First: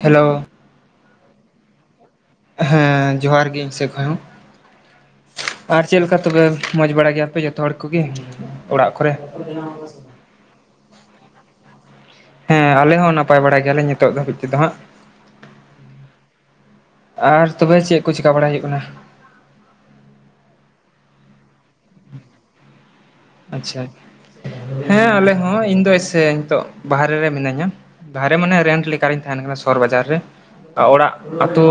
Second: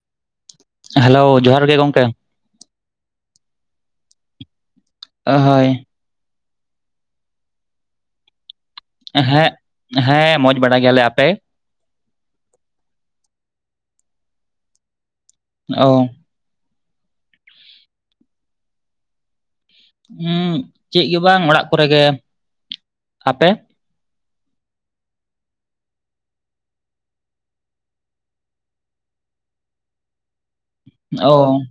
Hello. Hello ᱡᱚᱦᱟᱸᱨ ᱜᱮ ᱜᱚᱝᱠᱮ᱾ ᱦᱮᱸ ᱡᱚᱦᱟᱸᱨ ᱜᱤ ᱤᱧ ᱥᱮᱫ ᱠᱷᱚᱱ ᱦᱚᱸ᱾ ᱚ ᱟᱨ ᱦᱳᱭ᱾ ᱪᱮᱫ ᱞᱮᱠᱟ ᱛᱚᱵᱮ ᱢᱚᱡᱽ ᱵᱟᱲᱟᱭ ᱜᱮᱭᱟᱯᱮ ᱡᱚᱛᱚ ᱦᱚᱲ ᱠᱩᱜᱮ? ᱦᱮᱸ ᱦᱮᱸ ᱢᱚᱡᱽ ᱵᱟᱲᱟ ᱜᱮᱭᱟ ᱞᱮ, ᱟᱯᱮ? ᱦᱮᱸ ᱟᱞᱮ ᱦᱚᱸ ᱱᱟᱯᱟᱭ ᱵᱟᱲᱟ ᱜᱮᱭᱟᱞᱮ ᱱᱤᱛᱚᱜ ᱫᱷᱟᱹᱵᱤᱡ ᱛᱮᱫᱚ ᱦᱟᱸᱜ᱾ ᱚ᱾ ᱟᱨ ᱛᱚᱵᱮ ᱪᱮᱫ ᱠᱚ ᱪᱤᱠᱟ ᱵᱟᱲᱟᱭ ᱦᱩᱭᱩᱜ ᱠᱟᱱᱟ? ᱪᱮᱫ ᱜᱮ ᱵᱟᱝ ᱚᱲᱟᱜ ᱠᱚᱨᱮ ᱜᱮ, ᱟᱯᱮ? ᱟᱪᱪᱷᱟ ᱦᱮᱸ ᱟᱞᱮ ᱦᱚᱸ ᱤᱧ ᱫᱚ ᱮᱥᱮ ᱱᱤᱛᱚᱜ ᱵᱟᱨᱮ ᱨᱮ ᱢᱤᱱᱟᱹᱧᱟ᱾ ᱵᱟᱦᱨᱮ ᱢᱟᱱᱮ ᱨᱮᱱᱴ ᱞᱮᱠᱟ ᱨᱤᱧ ᱛᱟᱦᱮᱱ ᱠᱟᱱᱟ ᱥᱚᱦᱚᱨ ᱵᱟᱡᱟᱨ ᱨᱮ᱾ ᱚᱲᱟᱜ ᱚ ᱟᱹᱛᱩ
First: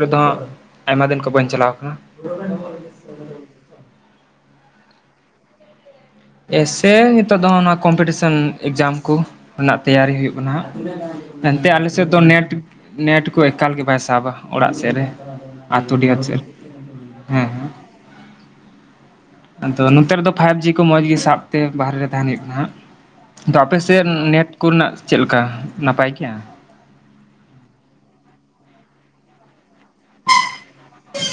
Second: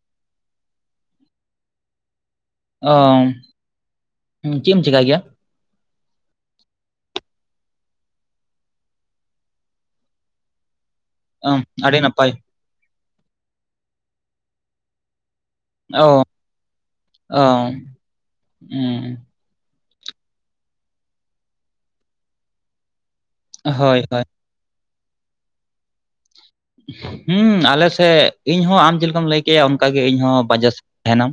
ᱨᱮᱫᱚ ᱦᱟᱸᱜ ᱟᱭᱢᱟ ᱫᱤᱱ ᱠᱚ ᱵᱟᱹᱧ ᱪᱟᱞᱟᱣ ᱠᱟᱱᱟ᱾ ᱚ ᱪᱮᱫ ᱮᱢ ᱪᱤᱠᱟᱭ ᱜᱮᱭᱟ? ᱮᱥᱮ ᱱᱤᱛᱚᱜ ᱫᱚ ᱱᱚᱣᱟ ᱠᱚᱢᱯᱤᱴᱤᱥᱮᱱ ᱮᱠᱡᱟᱢ ᱠᱚ ᱨᱮᱱᱟᱜ ᱛᱮᱭᱟᱨᱤ ᱦᱩᱭᱩᱜ ᱠᱟᱱᱟ ᱦᱟᱸᱜ᱾ ᱚ ᱮᱱᱛᱮ ᱟᱞᱮ ᱟᱹᱰᱤ ᱥᱮᱫ ᱫᱚ ᱱᱟᱯᱟᱭ ᱱᱮᱴ ᱱᱮᱴ ᱠᱚ ᱮᱠᱟᱞ ᱜᱮ ᱵᱟᱭ ᱥᱟᱵᱟ ᱚᱲᱟᱜ ᱥᱮᱫ ᱨᱮ᱾ ᱟᱛᱳ ᱰᱤᱦᱟᱹᱛ ᱚ ᱥᱮᱫ ᱨᱮ᱾ ᱚ ᱦᱮᱸ ᱩ ᱟᱫᱚ ᱱᱚᱛᱮ ᱨᱮᱫᱚ ᱯᱷᱟᱭᱤᱵ ᱡᱤ ᱠᱚ ᱢᱚᱸᱡᱽ ᱜᱮ ᱥᱟᱵᱛᱮ ᱵᱟᱦᱨᱮ ᱨᱮ ᱛᱟᱦᱮᱱ ᱦᱩᱭᱩᱜ ᱠᱟᱱᱟ ᱦᱟᱸᱜ᱾ ᱛᱚ ᱟᱯᱮ ᱦᱳᱭ ᱥᱮᱫ ᱦᱳᱭ ᱱᱮᱴ ᱠᱚ ᱨᱮᱱᱟᱜ ᱪᱮᱫ ᱞᱮᱠᱟ ᱱᱟᱯᱟᱭ ᱜᱮᱭᱟ? ᱦᱮᱸ ᱦᱩᱸ ᱟᱞᱮ ᱥᱮᱫ ᱤᱧ ᱦᱚᱸ ᱟᱢ ᱪᱮᱫ ᱞᱮᱠᱟᱢ ᱞᱟᱹᱭᱼᱼ ᱠᱮᱭᱟ ᱚᱱᱠᱟ ᱜᱮ ᱤᱧ ᱦᱚᱸ ᱵᱟᱡᱟᱨ ᱥᱮ ᱨᱤᱧ ᱛᱟᱦᱮᱱᱟ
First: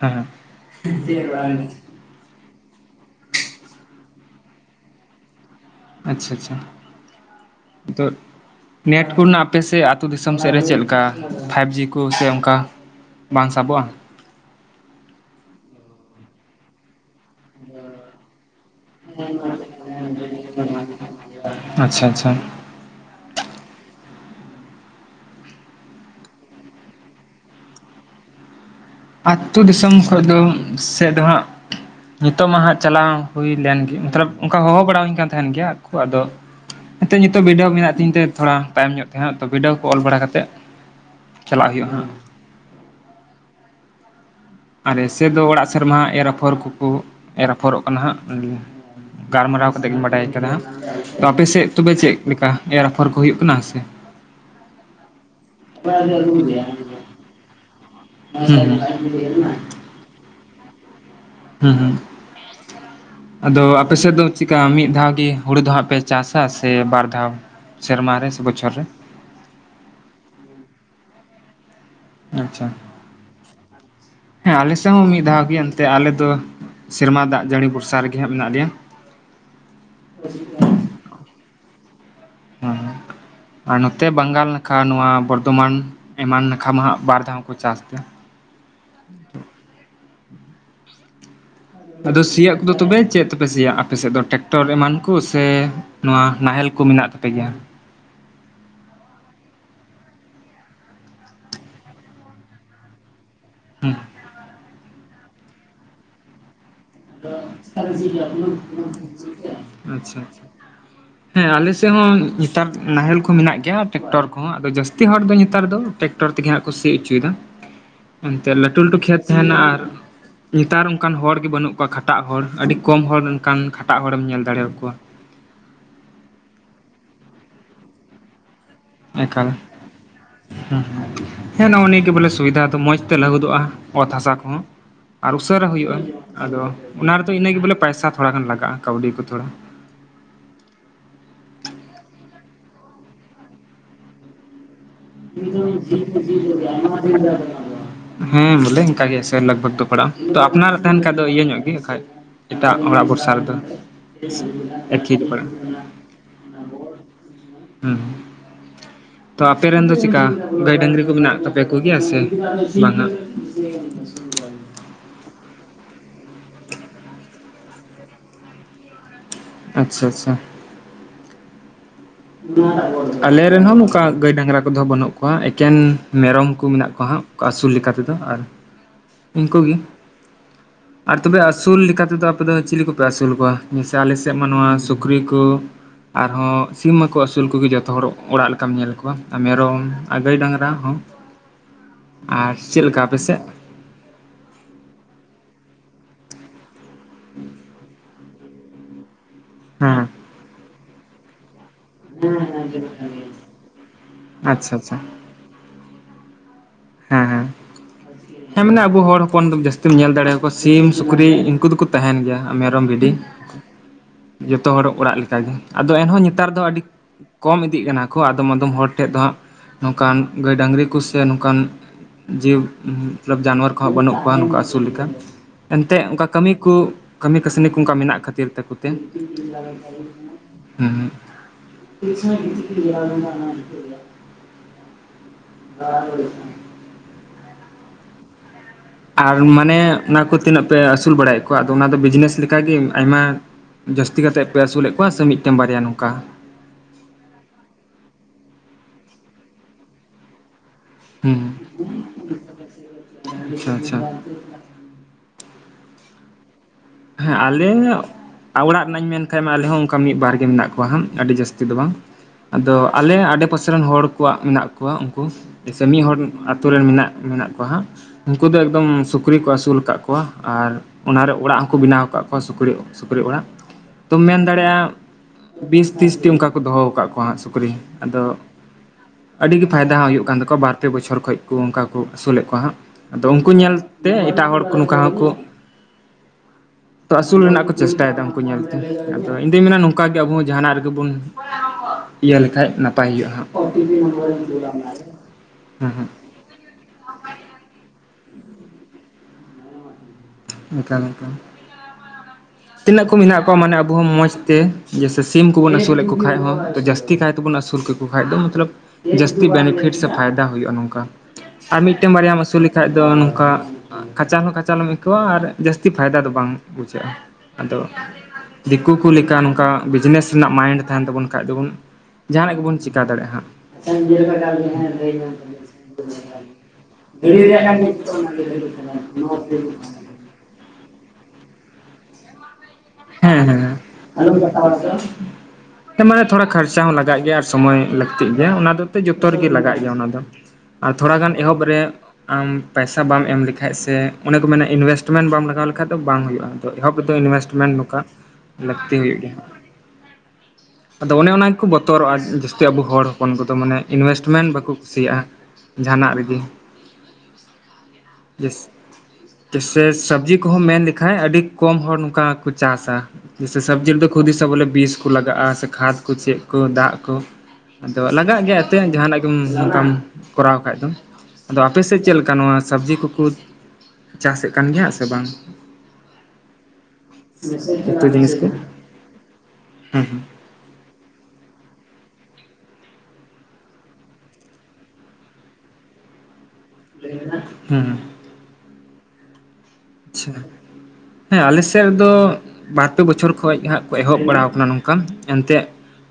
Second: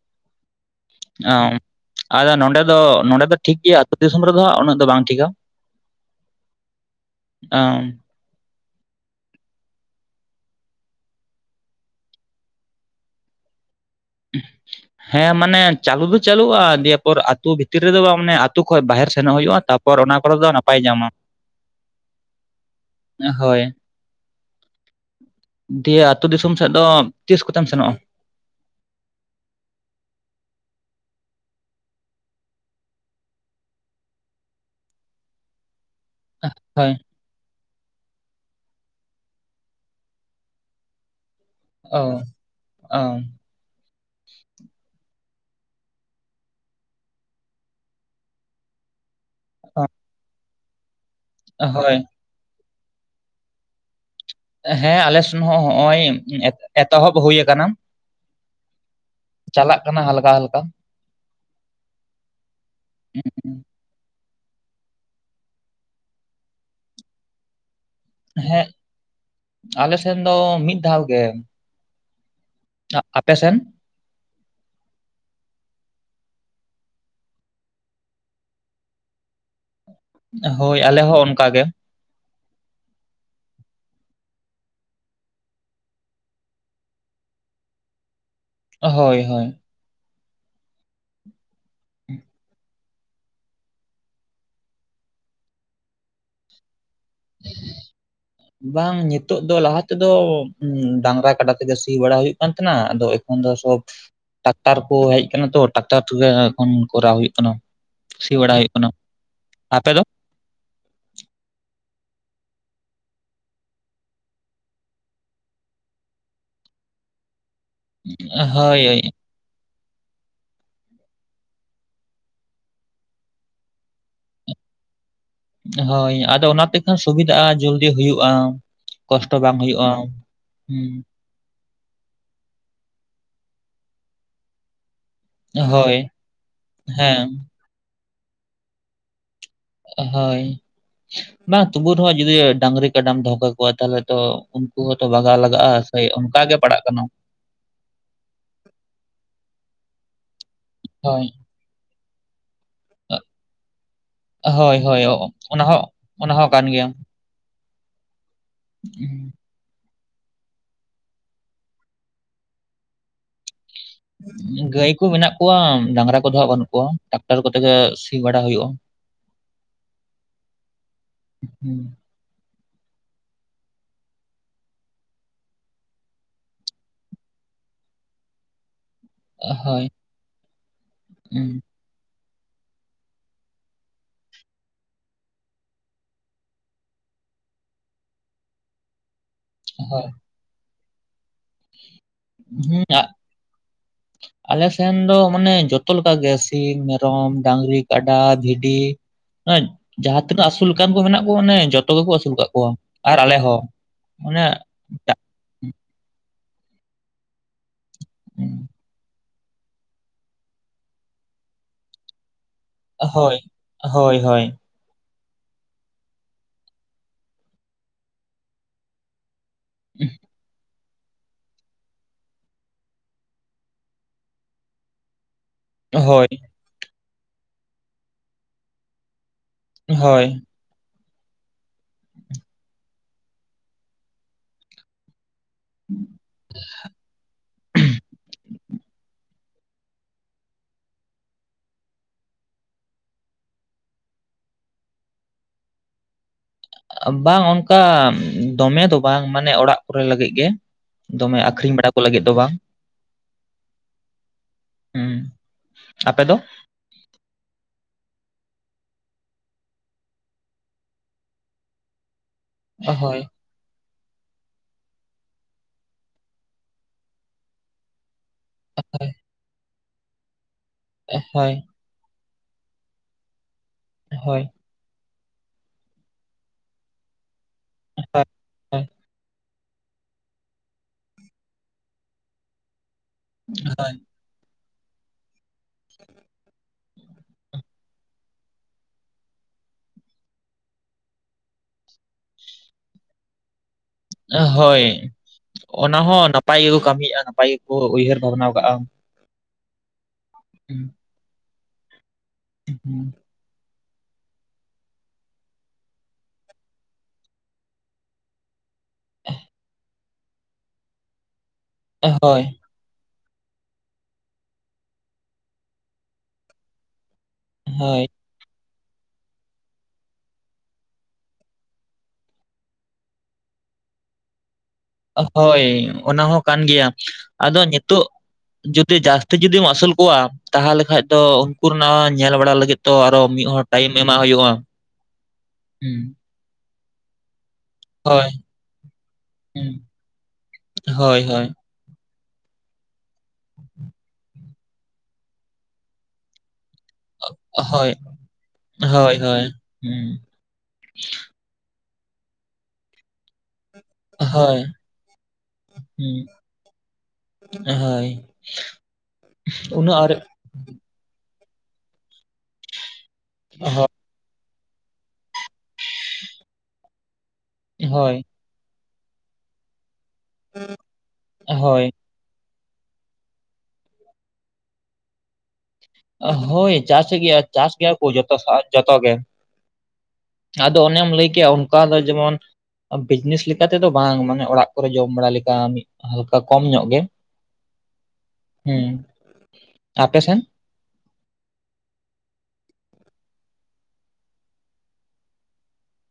ᱦᱮᱸ ᱚᱼ ᱟ ᱱᱚᱰᱮ ᱫᱚ ᱱᱚᱰᱮ ᱫᱚ ᱴᱷᱤᱠ ᱜᱮᱭᱟ ᱟᱛᱳ ᱫᱤᱥᱚᱢ ᱨᱮᱫᱚ ᱦᱟᱜ ᱩᱱᱟᱹᱜ ᱫᱚ ᱵᱟᱝ ᱴᱷᱤᱠᱟ᱾ ᱟᱪᱷᱟ ᱟᱪᱷᱟ ᱚ ᱛᱚᱼᱼ ᱱᱮᱴ ᱠᱚᱨᱮᱱᱟᱜ ᱟᱯᱮ ᱥᱮᱱ ᱟᱹᱛᱩ ᱫᱤᱥᱚᱢ ᱥᱮᱫ ᱨᱮ ᱪᱮᱫ ᱞᱮᱠᱟ ᱯᱷᱟᱭᱤᱵ ᱡᱤ ᱠᱚ ᱥᱮ ᱚᱱᱠᱟ? ᱵᱟᱝ ᱥᱟᱵᱚᱜᱼᱟ? ᱦᱮᱸ ᱢᱟᱱᱮ ᱪᱟᱹᱞᱩ ᱫᱚ ᱪᱟᱹᱞᱩᱜᱼᱟ ᱫᱤᱭᱮ ᱯᱚᱨ ᱟᱹᱛᱩ ᱵᱷᱤᱛᱤᱨ ᱨᱮᱫᱚ ᱵᱟᱝ ᱢᱟᱱᱮᱼᱼ ᱟᱹᱛᱩ ᱠᱷᱚᱱ ᱵᱟᱦᱮᱨ ᱥᱮᱱᱚᱜ ᱦᱩᱭᱩᱜᱼᱟ, ᱛᱟᱨᱯᱚᱨ ᱚᱱᱟ ᱠᱚᱨᱮ ᱫᱚ ᱱᱟᱯᱟᱭ ᱧᱟᱢᱟᱢ᱾ ᱟᱪᱪᱷᱟ ᱟᱪᱪᱷᱟ ᱟ ᱦᱳᱭ᱾ ᱫᱤᱭᱮ ᱟᱹᱛᱩᱳᱫᱤᱥᱚᱢ ᱥᱮᱫ ᱫᱚ ᱛᱤᱥ ᱠᱚᱛᱮᱢ ᱥᱮᱱᱚᱜᱼᱟᱢ? ᱟᱛᱳ ᱫᱤᱥᱚᱢ ᱠᱷᱚᱡ ᱫᱚ ᱥᱮᱫ ᱫᱚ ᱦᱟᱸᱜᱼᱼ ᱱᱤᱛᱚᱜ ᱢᱟ ᱦᱟᱸᱜ ᱪᱟᱞᱟᱣ ᱦᱩᱭ ᱞᱮᱱ ᱜᱮ ᱢᱚᱛᱞᱚᱵ ᱚᱱᱠᱟ ᱦᱚᱦᱚ ᱵᱟᱲᱟ ᱟᱹᱧ ᱠᱟᱱ ᱛᱟᱦᱮᱱ ᱜᱮᱭᱟ ᱠᱚ ᱟᱫᱚᱼᱼ ᱦᱳᱭ᱾ ᱱᱤᱛᱚᱜ ᱱᱤᱛᱚᱜ ᱵᱤᱰᱟᱹᱣ ᱢᱮᱱᱟᱜ ᱛᱤᱧ ᱛᱮ ᱛᱷᱚᱲᱟ ᱛᱟᱭᱚᱢ ᱧᱚᱜ ᱛᱮ ᱦᱟᱜ ᱵᱤᱰᱟᱹᱣ ᱠᱚ ᱚᱞ ᱵᱟᱲᱟ ᱠᱟᱛᱮᱫ᱾ ᱪᱟᱞᱟᱜ ᱦᱩᱭᱩᱜᱼᱟ ᱦᱟᱸᱜ ᱚ ᱚ᱾ ᱟᱨ ᱮᱭᱥᱮ ᱫᱚ ᱚᱲᱟᱜ ᱥᱮᱨᱢᱟ ᱮᱨ ᱟᱯᱷᱚᱨ ᱠᱩᱠᱩ ᱮᱨ ᱟᱯᱷᱚᱨᱚᱜ ᱠᱟᱱᱟ ᱦᱟᱸᱜ᱾ ᱜᱟᱞᱢᱟᱨᱟᱣ ᱠᱟᱛᱮᱜ ᱜᱤᱧ ᱵᱟᱰᱟᱭ ᱠᱟᱫᱟ ᱛᱚ ᱟᱯᱮ ᱚ ᱥᱮᱫ ᱛᱚᱵᱮ ᱦᱳᱭ ᱪᱮᱫ? ᱞᱮᱠᱟ ᱮᱨ ᱟᱯᱷᱚᱨ ᱠᱚ ᱦᱩᱭᱩᱜ ᱠᱟᱱᱟ ᱥᱮ? ᱦᱮᱸ ᱟᱞᱮ ᱥᱮᱱ ᱦᱚᱸ ᱦᱚᱸᱜᱼᱚᱭ ᱮᱛᱚᱦᱚᱵ ᱦᱩᱭ ᱟᱠᱟᱱᱟ᱾ ᱦᱩᱸ ᱦᱩᱸ ᱪᱟᱞᱟᱜ ᱠᱟᱱᱟ ᱦᱟᱞᱠᱟ ᱦᱟᱞᱠᱟ᱾ ᱦᱩᱸ ᱦᱩᱸ ᱟᱫᱚ ᱟᱯᱮ ᱥᱮᱫ ᱫᱚᱼᱼ ᱪᱮᱠᱟ ᱢᱤᱫ ᱫᱷᱟᱣ ᱜᱮ ᱦᱩᱲᱩ ᱫᱚ ᱦᱟᱸᱜ ᱯᱮ ᱪᱟᱥᱟ, ᱥᱮ ᱵᱟᱨ ᱫᱷᱟᱣ ᱥᱮᱨᱢᱟᱨ ᱨᱮ ᱥᱮ ᱦᱮᱸ ᱵᱚᱪᱷᱚᱨ ᱨᱮ? ᱟᱞᱮ ᱥᱮᱱ ᱫᱚ ᱢᱤᱫ ᱫᱷᱟᱣᱜ ᱜᱮ᱾ ᱟᱪᱪᱷᱟ᱾ ᱟᱯᱮ ᱥᱮᱱ? ᱦᱮᱸ ᱟᱞᱮ ᱥᱮᱫ ᱦᱚᱸ ᱢᱤᱫ ᱫᱷᱟᱣ ᱜᱮ ᱮᱱᱛᱮ ᱟᱞᱮ ᱫᱚ, ᱥᱮᱨᱢᱟ ᱫᱟᱜ ᱡᱟᱹᱲᱤ ᱵᱷᱚᱨᱥᱟ ᱨᱮᱜᱮ ᱦᱟᱸᱜ ᱢᱮᱱᱟᱜ ᱞᱮᱭᱟ᱾ ᱦᱳᱭ ᱟᱞᱮ ᱦᱚᱸ ᱚᱱᱠᱟ ᱜᱮ᱾ ᱦᱮᱸ ᱦᱮᱸ᱾ [unintelligible] ᱟᱨ ᱱᱚᱛᱮ ᱵᱟᱝᱜᱟᱞ ᱱᱟᱠᱷᱟ ᱱᱚᱣᱟ ᱵᱚᱨᱫᱷᱚᱢᱟᱱ ᱮᱢᱟᱱ ᱱᱟᱠᱷᱟ ᱢᱟ ᱦᱟᱜ ᱵᱟᱨ ᱫᱷᱟᱣ ᱠᱚ ᱪᱟᱥ ᱜᱮᱭᱟ᱾ ᱦᱳᱭ ᱦᱳᱭ᱾ ᱟᱫᱚ ᱥᱤᱭᱟᱜ ᱠᱚᱫᱚ ᱛᱚᱵᱮ ᱪᱮᱫ? ᱛᱚᱯᱮ ᱥᱮᱭᱟᱜ ᱟᱯᱮᱥᱮᱫ ᱫᱚ ᱴᱮᱠᱴᱚᱨ ᱮᱢᱟᱱ ᱠᱚ ᱥᱮ ᱱᱚᱣᱟ ᱱᱟᱦᱮᱞ ᱠᱚ ᱢᱮᱱᱟᱜ ᱛᱟᱯᱮ ᱜᱮᱭᱟ? [unintelligible] ᱵᱟᱝ ᱱᱤᱛᱚᱜ ᱫᱚ ᱞᱟᱦᱟ ᱛᱮᱫᱚ ᱰᱟᱝᱨᱟ ᱠᱟᱰᱟ ᱛᱮᱜᱮ ᱥᱤ ᱵᱟᱲᱟ ᱦᱩᱭᱩᱜ ᱠᱟᱱ ᱛᱟᱦᱮᱸᱱᱟ ᱟᱫᱚ, ᱛᱚᱠᱷᱚᱱ ᱫᱚ ᱥᱚᱵ ᱦᱮᱸ ᱴᱟᱠᱴᱟᱨ ᱠᱚ ᱦᱮᱡ ᱠᱟᱱᱟ ᱛᱚ ᱴᱟᱠᱴᱟᱨ ᱴᱮᱜᱮ, ᱮᱠᱷᱚᱱ ᱠᱚᱨᱟᱣ ᱦᱩᱭᱩᱜ ᱠᱟᱱᱟ, ᱥᱤ ᱵᱟᱲᱟ ᱦᱩᱭᱩᱜ ᱠᱟᱱᱟ, ᱟᱯᱮ ᱫᱚ? ᱟᱪᱪᱷᱟ ᱟᱪᱪᱷᱟ ᱦᱮᱸ ᱟᱞᱮ ᱥᱮᱫ ᱦᱚᱸ ᱱᱮᱛᱟᱨ ᱱᱟᱦᱮᱞ ᱠᱚ ᱢᱮᱱᱟᱜ ᱜᱮᱭᱟ ᱴᱨᱟᱠᱴᱚᱨ ᱠᱚᱦᱚᱸ ᱟᱫᱚ ᱡᱟᱹᱥᱛᱤ ᱦᱚᱲ ᱫᱚ ᱱᱮᱛᱟᱨ ᱫᱚ, ᱴᱚᱨ ᱛᱮᱜᱮ ᱦᱟᱸᱜ ᱠᱚ ᱥᱤ ᱚᱪᱚᱭᱮᱫᱟ᱾ [inaudible] ᱮᱱᱛᱮᱫ ᱞᱟᱹᱴᱩ ᱦᱳᱭ ᱞᱟᱹᱴᱩ ᱠᱷᱮᱛ ᱛᱟᱦᱮᱱᱟ ᱟᱨ, ᱱᱮᱛᱟᱨ ᱚᱱᱠᱟᱱ ᱦᱚᱲ ᱜᱮ ᱵᱟᱹᱱᱩᱜ ᱠᱚᱣᱟ᱾ ᱠᱷᱟᱴᱟᱜ ᱦᱚᱲ ᱟᱹᱰᱤ ᱠᱚᱢ ᱦᱚᱲ ᱚᱱᱠᱟᱱ ᱠᱷᱟᱴᱟᱜ ᱦᱚᱲᱮᱢ ᱧᱮᱞ ᱫᱟᱲᱮ ᱟᱠᱚᱣᱟ᱾ ᱦᱳᱭ ᱟᱫᱚ ᱚᱱᱟ ᱛᱮ ᱠᱷᱟᱱ ᱥᱩᱵᱤᱫᱷᱟᱜᱼᱟ ᱡᱚᱞᱫᱤ ᱦᱩᱭᱩᱜᱼᱟ᱾ ᱠᱚᱥᱴᱚ ᱮᱠᱟᱞ ᱵᱟᱝ ᱦᱩᱭᱩᱜᱼᱟ ᱦᱩᱸ᱾ ᱦᱩᱸ ᱦᱩᱸ ᱦᱮᱸ ᱱᱚᱜᱼ ᱱᱤᱭᱟᱹ ᱜᱮ ᱵᱚᱞᱮ ᱥᱩᱵᱤᱫᱷᱟ ᱫᱚ ᱢᱚᱸᱡᱽ ᱛᱮ ᱞᱟᱹᱦᱩᱫᱚᱜᱼᱟ ᱚᱛ ᱦᱟᱥᱟ ᱠᱚᱦᱚᱸ᱾ ᱟᱨ ᱩᱥᱟᱹᱨᱟ ᱦᱳᱭ ᱦᱩᱭᱩᱜᱼᱟ ᱟᱫᱚ ᱚᱱᱟ ᱦᱮᱸ ᱨᱮᱫᱚ ᱤᱱᱟᱹᱜᱮ ᱵᱚᱞᱮ ᱯᱚᱭᱥᱟ ᱛᱷᱚᱲᱟ ᱜᱟᱱ ᱞᱟᱜᱟᱜᱼᱟ ᱠᱟᱹᱣᱰᱤ ᱠᱚ ᱛᱷᱚᱲᱟ᱾ ᱦᱳᱭ ᱵᱟᱝ ᱛᱩᱵᱩ ᱨᱮᱦᱚᱸ ᱡᱩᱫᱤ ᱰᱟᱺᱜᱽᱨᱤ ᱠᱟᱰᱟᱢ ᱫᱚᱦᱚ ᱠᱟᱠᱚᱣᱟ ᱛᱟᱦᱚᱞᱮ ᱛᱚ ᱩᱱᱠᱩ ᱦᱚᱸᱛᱚ ᱵᱟᱜᱟᱣ ᱞᱟᱜᱟᱜᱼᱟ ᱥᱮ ᱚᱱᱠᱟ ᱜᱮ ᱯᱟᱲᱟᱜ ᱠᱟᱱᱟ᱾ ᱦᱮᱸ ᱵᱚᱞᱮ ᱤᱱᱠᱟᱹ ᱜᱮ ᱥᱮ ᱞᱟᱜᱽ ᱵᱷᱟᱜᱽ ᱫᱚ ᱯᱟᱲᱟᱜᱼᱟ ᱛᱳ ᱟᱯᱱᱟᱨᱮ ᱛᱟᱦᱮᱱ ᱠᱷᱟᱡ ᱫᱚ ᱦᱳᱭ ᱤᱭᱟᱹ ᱧᱚᱜ ᱜᱮ ᱵᱟᱠᱷᱟᱡ᱾ ᱮᱴᱟᱜ ᱦᱚᱲᱟᱜ ᱵᱷᱚᱨᱥᱟ ᱨᱮᱫᱚ ᱦᱳᱭ ᱦᱳᱭ ᱮᱛᱷᱤᱴ ᱯᱟᱲᱟᱜ -ᱟ᱾ ᱚᱱᱟ ᱦᱚᱸ ᱚᱱᱟ ᱦᱚᱸ ᱠᱟᱱ ᱜᱮᱭᱟ ᱦᱮᱸ, [unintelligible] ᱟᱯᱮᱨᱮ ᱨᱮᱱ ᱫᱚ ᱪᱮᱠᱟ ᱜᱟᱹᱭ ᱰᱟᱹᱝᱨᱤ ᱠᱚ ᱢᱮᱱᱟᱜ ᱛᱟᱯᱮ ᱠᱚ ᱜᱮᱭᱟ ᱥᱮ ᱵᱟᱝᱟ᱾ [unintelligible] ᱜᱟᱹᱭ ᱠᱚ ᱢᱮᱱᱟᱜ ᱠᱚᱣᱟ ᱰᱟᱸᱝᱨᱟ ᱠᱚ ᱫᱚᱦᱚ ᱦᱟᱸᱜ ᱵᱟᱱᱩᱜ ᱠᱚᱣᱟ ᱴᱨᱟᱠᱴᱟᱨ ᱠᱚᱛᱮ ᱜᱮ ᱥᱤ ᱵᱟᱲᱟ ᱦᱩᱭᱩᱜᱼᱟ᱾ [unintelligible] ᱟᱪᱪᱷᱟ ᱟᱪᱪᱷᱟ, ᱦᱮᱸ, ᱟᱞᱮ ᱨᱮᱱ ᱦᱚᱸ ᱱᱚᱝᱠᱟ ᱜᱟᱹᱭ ᱰᱟᱝᱨᱟ ᱠᱚᱫᱚ ᱵᱟᱹᱱᱩᱜ ᱠᱚᱣᱟ ᱮᱠᱮᱱ ᱢᱮᱨᱚᱢ ᱠᱚ ᱢᱮᱱᱟᱜ ᱠᱚᱣᱟ ᱦᱟᱸᱜ᱾ ᱟᱹᱥᱩᱞ ᱞᱮᱠᱟᱛᱮᱫᱚ ᱟᱨ [unintelligible] ᱩᱱᱠᱩᱜᱤ ᱦᱳᱭ ᱟᱨ ᱛᱚᱵᱮ ᱦᱩᱸ ᱟᱹᱥᱩᱞ ᱞᱮᱠᱟᱛᱮᱫᱚ ᱟᱯᱮ ᱫᱚ ᱪᱤᱞᱤ ᱠᱚ, ᱯᱮ ᱟᱹᱥᱩᱞ ᱠᱚᱣᱟ ᱡᱮᱥᱮ ᱟᱞᱮᱥᱮᱫ ᱢᱟ ᱱᱚᱣᱟ ᱥᱩᱠᱨᱤ ᱠᱚ ᱟᱨᱦᱚᱸ ᱥᱤᱢ ᱢᱟᱠᱚ ᱟᱹᱥᱩᱞ ᱠᱚᱜᱮ ᱡᱚᱛᱚ ᱦᱚᱲ ᱚᱲᱟᱜ ᱞᱮᱠᱟᱢ ᱧᱮᱞ ᱠᱚᱣᱟ ᱢᱮᱨᱚᱢ ᱦᱳᱭ ᱟᱨ ᱜᱟᱹᱭᱼ ᱰᱟᱝᱨᱟ ᱦᱚᱸ, ᱟᱨ ᱪᱮᱫ ᱦᱮᱸ ᱞᱮᱠᱟ ᱟᱜ, ᱟᱯᱮ ᱥᱮᱫ ᱟᱞᱮ ᱥᱮᱱ ᱫᱚ ᱢᱟᱱᱮ ᱡᱚᱛᱚ ᱞᱮᱠᱟᱱ ᱜᱮ ᱥᱤᱢ ᱢᱮᱨ ᱚᱢ ᱰᱟᱸᱝᱨᱤ ᱠᱟᱰᱟ ᱵᱷᱤᱰᱤ ᱦᱮᱸ ᱡᱟᱦᱟᱸ ᱛᱤᱱᱟᱹᱜ ᱟᱹᱥᱩᱞ ᱞᱮᱠᱟᱱ ᱠᱚ ᱢᱮᱱᱟᱜ ᱠᱚᱣᱟ ᱚᱱᱮ ᱡᱚᱛ ᱡᱚᱛᱚ ᱜᱮᱠᱚ ᱟᱹᱥᱩᱞ ᱠᱟᱫ ᱠᱚᱣᱟ ᱟᱨ ᱟᱞᱮ ᱦᱚᱸ ᱚᱱᱮ ᱟᱪᱪᱷᱟ ᱟᱪᱪᱷᱟ ᱰᱟᱜ ᱦᱮᱸ ᱦᱮᱸ ᱦᱮᱸ ᱢᱟᱱᱮ ᱟᱵᱚ ᱦᱚᱲ, ᱦᱚᱯᱚᱱ ᱫᱚ ᱡᱟᱹᱥᱛᱤᱢ ᱧᱮᱞ ᱫᱟᱲᱮᱭᱟᱠᱚᱣᱟ ᱥᱤᱢ ᱥᱩᱠᱨᱤ ᱩᱱᱝᱠᱩ ᱫᱚᱠᱚ ᱛᱟᱦᱮᱱ ᱜᱮᱭᱟ᱾ ᱢᱮᱨᱚᱢ ᱵᱷᱤᱰᱤ ᱦᱳᱭ ᱦᱳᱭ ᱦᱳᱭ ᱡᱚ ᱡᱚᱛᱚ ᱦᱚᱲ ᱚᱲᱟᱜ ᱞᱮᱠᱟᱜᱮ ᱟᱫᱚ ᱮᱱᱦᱚᱸ ᱱᱮᱛᱟᱨ ᱫᱚ ᱟᱹᱰᱤ ᱠᱚᱢ ᱤᱫᱤᱜ ᱠᱟᱱᱟ ᱠᱚ ᱟᱫᱚᱢ ᱟᱫᱚᱢ ᱦᱚᱲ ᱴᱷᱮᱱ ᱫᱚ ᱦᱟᱸᱜ, ᱱᱚᱝᱠᱟᱱ ᱜᱟᱹᱭ ᱰᱟᱹᱝᱨᱤ ᱠᱚᱥᱮ ᱱᱚᱝᱠᱟᱱ, ᱡᱤᱣ ᱢᱚᱛᱞᱚᱵ ᱡᱟᱱᱣᱟᱨ ᱠᱚᱦᱚᱸ ᱵᱟᱹᱱᱩᱜ ᱠᱚᱣᱟ ᱱᱚᱝᱠᱟ ᱟᱹᱥᱩᱞ ᱞᱮᱠᱟ ᱮᱱᱛᱮ ᱚᱱᱠᱟ ᱦᱳᱭ ᱠᱟᱹᱢᱤ, ᱩᱱᱠᱩ ᱠᱟᱹᱢᱤ ᱠᱟᱹᱥᱱᱤ ᱠᱚ ᱚᱝᱠᱟ ᱢᱮᱱᱟᱜ ᱠᱷᱟᱹᱛᱤᱨ ᱛᱟᱠᱚ ᱛᱮ, [unintelligible] ᱦᱳᱭ [unintelligible] [unintelligible] [unintelligible] ᱟᱨ ᱢᱟᱱᱮ ᱚᱱᱟ ᱠᱚ ᱛᱤᱱᱟᱹᱜ ᱯᱮ ᱟᱹᱥᱩᱞ ᱵᱟᱲᱟᱭᱮᱫ ᱠᱚᱣᱟ ᱟᱫᱚ ᱚᱱᱟᱫᱚ ᱵᱤᱡᱽᱱᱮᱥ ᱞᱮᱠᱟᱜᱮ ᱟᱭᱢᱟ ᱡᱟᱹᱥᱛᱤ ᱠᱟᱛᱮᱫ ᱯᱮ ᱟᱹᱥᱩᱞᱮᱫ ᱠᱚᱣᱟ ᱥᱮ ᱢᱤᱫᱴᱮᱱ ᱵᱟᱨᱭᱟ ᱱᱚᱝᱠᱟ? ᱵᱟᱝ ᱚᱱᱠᱟ ᱫᱚᱢᱮ ᱫᱚ ᱵᱟᱝ ᱢᱟᱱᱮ ᱚᱲᱟᱜ ᱠᱚᱨᱮ ᱞᱟᱹᱜᱤᱫ ᱜᱮ᱾ ᱫᱚᱢᱮ ᱦᱮᱸ ᱟᱠᱷᱨᱤᱧ ᱵᱟᱲᱟ ᱠᱚ ᱞᱟᱹᱜᱤᱫ ᱫᱚ ᱵᱟᱝ᱾ ᱟᱪᱪᱷᱟ ᱟᱪᱪᱷᱟ ᱦᱩᱸ, ᱟᱯᱮ ᱫᱚ? ᱦᱮᱸ, ᱟᱞᱮᱭᱚᱜ ᱟᱨ ᱚᱲᱟᱜ ᱨᱮᱱᱟᱜ ᱤᱧ ᱢᱮᱱ ᱠᱷᱟᱡ ᱢᱟ ᱟᱞᱮ ᱦᱚᱸ ᱚᱱᱠᱟ ᱢᱤᱫ ᱵᱟᱨ ᱜᱮ ᱢᱮᱱᱟᱜ ᱠᱚᱣᱟ ᱦᱟᱸᱜ ᱟᱹᱰᱤ ᱡᱟᱹᱥᱛᱤ ᱫᱚ ᱵᱟᱝ᱾ ᱟᱫᱚ ᱟᱞᱮ ᱦᱳᱭ ᱟᱰᱮ ᱯᱟᱥᱮ ᱨᱮᱱ ᱦᱚᱲ ᱠᱚᱣᱟᱜ ᱢᱮᱱᱟᱜ ᱠᱚᱣᱟ ᱩᱝᱠᱩ, ᱡᱮᱭᱥᱮ ᱢᱤᱫ ᱦᱚᱲ ᱟᱛᱳ ᱨᱮᱱ ᱢᱮᱱᱟᱜ ᱢᱮᱱᱟᱜ ᱠᱚᱣᱟ ᱦᱟᱸᱜ᱾ ᱩᱝᱠᱩ ᱫᱚ ᱮᱠᱫᱚᱢ ᱦᱳᱭ ᱥᱩᱠᱨᱤ ᱠᱚ ᱟᱹᱥᱩᱞ ᱠᱟᱜ ᱠᱚᱣᱟ ᱟᱨ ᱚᱱᱟ ᱨᱮ ᱦᱳᱭ ᱚᱲᱟᱜ ᱦᱚᱸ ᱠᱚ ᱵᱮᱱᱟᱣ ᱠᱟᱜ ᱠᱚᱣᱟ ᱥᱩᱠᱨᱤ ᱥᱩᱠᱨᱤ ᱚᱲᱟᱜ᱾ ᱛᱚ ᱦᱳᱭ ᱢᱮᱱ ᱫᱟᱲᱮᱭᱟᱜᱼᱟᱢ ᱵᱤᱥ ᱛᱤᱥᱴᱤ ᱚᱝᱠᱟ ᱠᱚ ᱫᱚᱦᱚ ᱠᱟᱜ ᱠᱚᱣᱟ ᱦᱟᱸᱜ ᱥᱩᱠᱨᱤ ᱦᱳᱭ ᱟᱫᱚ ᱟᱹᱰᱤ ᱜᱮ ᱯᱷᱟᱭᱫᱟ ᱦᱟᱸᱜ ᱦᱩᱭᱩᱜ ᱠᱟᱱ ᱛᱟᱠᱚᱣᱟ, ᱵᱟᱨ ᱯᱮ ᱵᱚᱪᱷᱚᱨ ᱠᱷᱚᱡ ᱠᱚ ᱚᱝᱠᱟ ᱠᱚ ᱟᱹᱥᱩᱞᱮᱫ ᱠᱚᱣᱟ ᱦᱟᱸᱜ᱾ ᱟᱫᱚ ᱩᱝᱠᱩ ᱦᱳᱭ ᱧᱮᱞᱛᱮ ᱮᱴᱟᱜ ᱦᱚᱲ ᱠᱚ ᱱᱚᱝᱠᱟ ᱦᱚᱸᱠᱚ ᱛᱚ ᱟᱹᱥᱩᱞ ᱨᱮᱱᱟᱜ ᱠᱚ ᱪᱮᱥᱴᱟᱭᱮᱫᱟ ᱩᱝᱠᱩ ᱧᱮᱞᱛᱮ᱾ ᱟᱫᱚ ᱤᱧ ᱫᱩᱧ ᱢᱮᱱᱟ ᱱᱚᱝᱠᱟ ᱜᱮ ᱟᱵᱚ ᱡᱟᱦᱟᱱᱟᱜ ᱨᱮᱜᱮ ᱵᱚᱱ ᱤᱭᱟᱹ ᱞᱮᱠᱷᱟᱡ ᱱᱟᱯᱟᱭ ᱦᱩᱭᱩᱜᱼᱟ ᱦᱟᱸᱜ᱾ ᱦᱳᱭ, ᱦᱮᱸ ᱚᱱᱟ ᱦᱚᱸ ᱱᱟᱯᱟᱭ ᱜᱮᱠᱚ ᱠᱟᱹᱢᱤᱭᱮᱜᱼᱟ ᱱᱟᱯᱟᱭ ᱜᱮᱠᱚ ᱩᱭᱦᱟᱹᱨ ᱵᱷᱟᱵᱽᱱᱟᱣ ᱠᱟᱜᱼᱟ᱾ ᱮᱠᱟᱞ ᱮᱠᱟᱞ, ᱛᱤᱱᱟᱹᱜ ᱠᱚ ᱢᱮᱱᱟᱜ ᱠᱚ ᱢᱟᱱᱮ ᱟᱵᱚ ᱦᱚᱸ ᱢᱚᱡᱽ ᱛᱮ ᱡᱮᱭ ᱥᱮ ᱥᱤᱢ ᱠᱚᱵᱚᱱ ᱟᱹᱥᱩᱞᱮᱫ ᱠᱚ ᱠᱷᱟᱱ ᱦᱚᱸ ᱡᱟᱹᱥᱛᱤ ᱠᱟᱭ ᱛᱮᱵᱚᱱ ᱟᱹᱥᱩᱞ ᱠᱮᱫ ᱠᱚ ᱠᱷᱟᱱ ᱫᱚ ᱢᱚᱛᱞᱚᱵ ᱡᱟᱹᱥᱛᱤ ᱵᱮᱱᱤᱯᱷᱤᱴ ᱥᱮ ᱯᱷᱟᱭᱫᱟ ᱦᱩᱭᱩᱜᱼᱟ ᱱᱚᱝᱠᱟ᱾ ᱟᱨ ᱢᱤᱫᱴᱮᱱ ᱵᱟᱨᱭᱟᱢ ᱦᱳᱭ ᱟᱹᱥᱩᱞ ᱞᱮᱠᱷᱟᱡ ᱫᱚ ᱱᱚᱝᱠᱟ ᱠᱟᱪᱟᱞ ᱦᱚᱸ ᱠᱟᱪᱟᱞᱚᱢ ᱟᱹᱭᱟᱹᱣᱟ ᱟᱨ ᱡᱟᱹᱥᱛᱤ ᱯᱷᱟᱭᱫᱟ ᱫᱚ ᱵᱟᱝ ᱵᱩᱡᱷᱟᱹᱜᱼᱟ, ᱟᱫᱚ ᱦᱳᱭ ᱫᱤᱠᱩ ᱠᱚ ᱞᱮᱠᱟ ᱱᱚᱝᱠᱟ ᱵᱤᱡᱽᱱᱮᱥ ᱨᱮᱱᱟᱜ ᱢᱟᱭᱤᱰ ᱛᱟᱦᱮᱱ ᱛᱟᱵᱚᱱ ᱠᱷᱟᱡ ᱫᱚᱵᱚᱱ ᱡᱟᱸᱦᱟᱱᱟᱜ ᱜᱮᱵᱚᱱ ᱪᱤᱠᱟ ᱫᱟᱲᱮᱭᱟᱜᱼᱟ ᱦᱟᱸᱜ᱾ [unintelligible] ᱦᱳᱭ, ᱚᱱᱟ ᱦᱚᱸ ᱠᱟᱱ ᱜᱮᱭᱟ ᱜᱟᱹᱰᱤ ᱟᱫᱚ ᱨᱮᱭᱟᱜ ᱠᱟᱱ ᱱᱤᱛᱳᱜ ᱡᱩᱫᱤ ᱡᱟᱹᱥᱛᱤ ᱡᱩᱫᱤᱢ ᱟᱹᱥᱩᱞ ᱠᱚᱣᱟ ᱛᱟᱦᱞᱮ ᱠᱷᱟᱡ ᱫᱚ ᱩᱱᱠᱩ ᱨᱮᱱᱟᱜ ᱧᱮᱞ ᱵᱟᱲᱟ ᱞᱟᱹᱜᱤᱫ ᱛᱚ ᱟᱨᱚ ᱦᱩᱸ ᱢᱤᱫ ᱦᱚᱲ ᱴᱟᱭᱤᱢ ᱮᱢᱟᱜ ᱦᱩᱸ ᱦᱩᱭᱩᱜᱼᱟ ᱦᱩᱸ, ᱦᱮᱸ ᱢᱟ ᱛᱷᱚᱲᱟ ᱠᱷᱟᱨᱪᱟ ᱦᱚᱸ ᱞᱟᱜᱟᱜ ᱜᱮᱭᱟ ᱟᱨ ᱥᱚᱢᱚᱭ ᱦᱳᱭ ᱞᱟᱹᱠᱛᱤᱜ ᱜᱮᱭᱟ ᱚᱱᱟ ᱫᱚ ᱡᱚᱛᱚ ᱨᱮᱜᱮ ᱞᱟᱜᱟᱜ ᱜᱮᱭᱟ, ᱚᱱᱟ ᱫᱚ ᱟᱨ ᱛᱷᱚᱲᱟ ᱦᱳᱭ ᱜᱟᱱ ᱦᱳᱭ ᱮᱦᱚᱵ ᱨᱮ ᱟᱢ ᱯᱟᱭᱥᱟ ᱵᱟᱢ ᱮᱢ ᱞᱮᱠᱷᱟᱡ ᱥᱮ ᱚᱱᱮ ᱠᱚ ᱢᱮᱱᱟ ᱤᱱᱵᱷᱮᱥᱴᱢᱮᱱᱴ ᱵᱟᱢ ᱞᱟᱜᱟᱣ ᱞᱮᱠᱷᱟᱡ ᱫᱚ ᱵᱟᱝ ᱦᱩᱭᱩᱜᱼᱟ᱾ ᱛᱚ, ᱮᱦᱚᱵ ᱨᱮᱫᱚ ᱤᱱᱵᱷᱮᱥᱴᱢᱮᱱᱴ ᱦᱳᱭ ᱱᱚᱝᱠᱟ ᱞᱟᱹᱠᱛᱤ ᱦᱳᱭ ᱦᱩᱭᱩᱜ ᱦᱳᱭ ᱜᱮᱭᱟ, ᱦᱩᱸ ᱟᱫᱚ ᱚᱱᱮ ᱚᱱᱟ ᱠᱚ ᱵᱚᱛᱚᱨᱚᱜᱼᱟ, ᱡᱟᱹᱥᱛᱤ ᱟᱵᱚ ᱦᱚᱲ ᱦᱚᱯᱚᱱ ᱠᱚᱫᱚ ᱢᱟᱱᱮ ᱞᱤᱱᱵᱷᱮᱥᱴᱢᱮᱱᱴ ᱦᱳᱭ ᱵᱟᱠᱚ ᱠᱩᱥᱤᱭᱟᱜᱼᱟ, ᱡᱟᱸᱦᱟᱱᱟᱜ ᱦᱩᱸ ᱨᱮᱜᱮ᱾ ᱦᱳᱭ ᱡᱮᱥ, ‌ᱡᱮᱥᱮ ᱩᱱᱟᱹᱜ ᱟᱨ ᱥᱚᱵᱡᱤ ᱠᱚᱦᱚᱸ ᱢᱮᱱ ᱞᱮ ᱠᱷᱟᱡ ᱟᱹᱰᱤ ᱠᱚᱢ ᱦᱚᱲ ᱱᱚᱝᱠᱟ ᱠᱚ ᱪᱟᱥᱟ, ᱡᱮᱭᱥᱮ ᱥᱚᱵᱽᱡᱤ ᱨᱮᱫᱚ ᱠᱚ ᱦᱩᱫᱤᱥᱟ ᱵᱚᱞᱮ ᱵᱤᱥ ᱠᱚ ᱞᱟᱜᱟᱜᱼᱟ, ᱥᱮ ᱠᱷᱟᱫᱽ ᱠᱚ ᱪᱮᱫ ᱠᱚ ᱫᱟᱜ ᱠᱚ ᱟᱫᱚ ᱦᱳᱭ ᱞᱟᱜᱟᱜ ᱜᱮᱭᱟ᱾ ᱟᱛᱮᱱ ᱡᱟᱦᱟᱱᱟᱜ ᱜᱮᱢ ᱱᱚᱝᱠᱟᱢ ᱠᱚᱨᱟᱣ ᱠᱷᱟᱡ ᱫᱚ᱾ ᱟᱫᱚ ᱦᱳᱭ ᱟᱯᱮᱥᱮᱫ ᱪᱮᱫ ᱞᱮᱠᱟ ᱱᱚᱣᱟ ᱥᱚᱵᱽᱡᱤ ᱠᱚ? ᱠᱚ ᱪᱟᱥᱮᱫ ᱠᱟᱱ ᱜᱮᱭᱟ ᱥᱮ ᱵᱟᱝ? ᱦᱳᱭ, ᱪᱟᱥᱮᱜ ᱜᱮᱭᱟ ᱪᱟᱥ ᱜᱮᱭᱟ ᱠᱚ ᱩᱛᱩ ᱡᱤᱱᱤᱥ ᱡᱚᱛᱚ ᱡᱚᱛᱚ ᱜᱮ᱾ ᱦᱮᱸ ᱟᱫᱚ ᱚᱱᱮᱢ ᱞᱟᱹᱭ ᱠᱮᱜᱼᱟ ᱚᱱᱠᱟ ᱫᱚ ᱡᱮᱢᱚᱱ ᱵᱤᱡᱽᱱᱮᱥ ᱞᱮᱠᱟ ᱛᱮᱫᱚ ᱵᱟᱝ ᱢᱟᱱᱮ ᱚᱲᱟᱜ ᱠᱚᱨᱮ ᱡᱚᱢ ᱵᱟᱲᱟ ᱞᱮᱠᱟ ᱢᱤᱫ ᱦᱟᱞ ᱠᱟ ᱠᱚᱢ ᱧᱚᱜ ᱜᱮ, ᱦᱮᱸ ᱦᱮᱸ ᱦᱩᱸ᱾ ᱟᱯᱮ ᱟᱪᱪᱷᱟ, ᱥᱮᱱ ᱦᱮᱸ ᱟᱞᱮ ᱥᱮᱫ ᱨᱮ ᱫᱚ ᱵᱟᱨ-ᱯᱮ ᱵᱚᱪᱷᱚᱨ ᱠᱷᱚᱡ ᱦᱟᱸᱜ ᱠᱚ ᱮᱦᱚᱵ ᱵᱟᱲᱟᱣ ᱟᱠᱟᱱᱟ ᱱᱚᱝᱠᱟᱱ ᱮᱱᱛᱮᱜ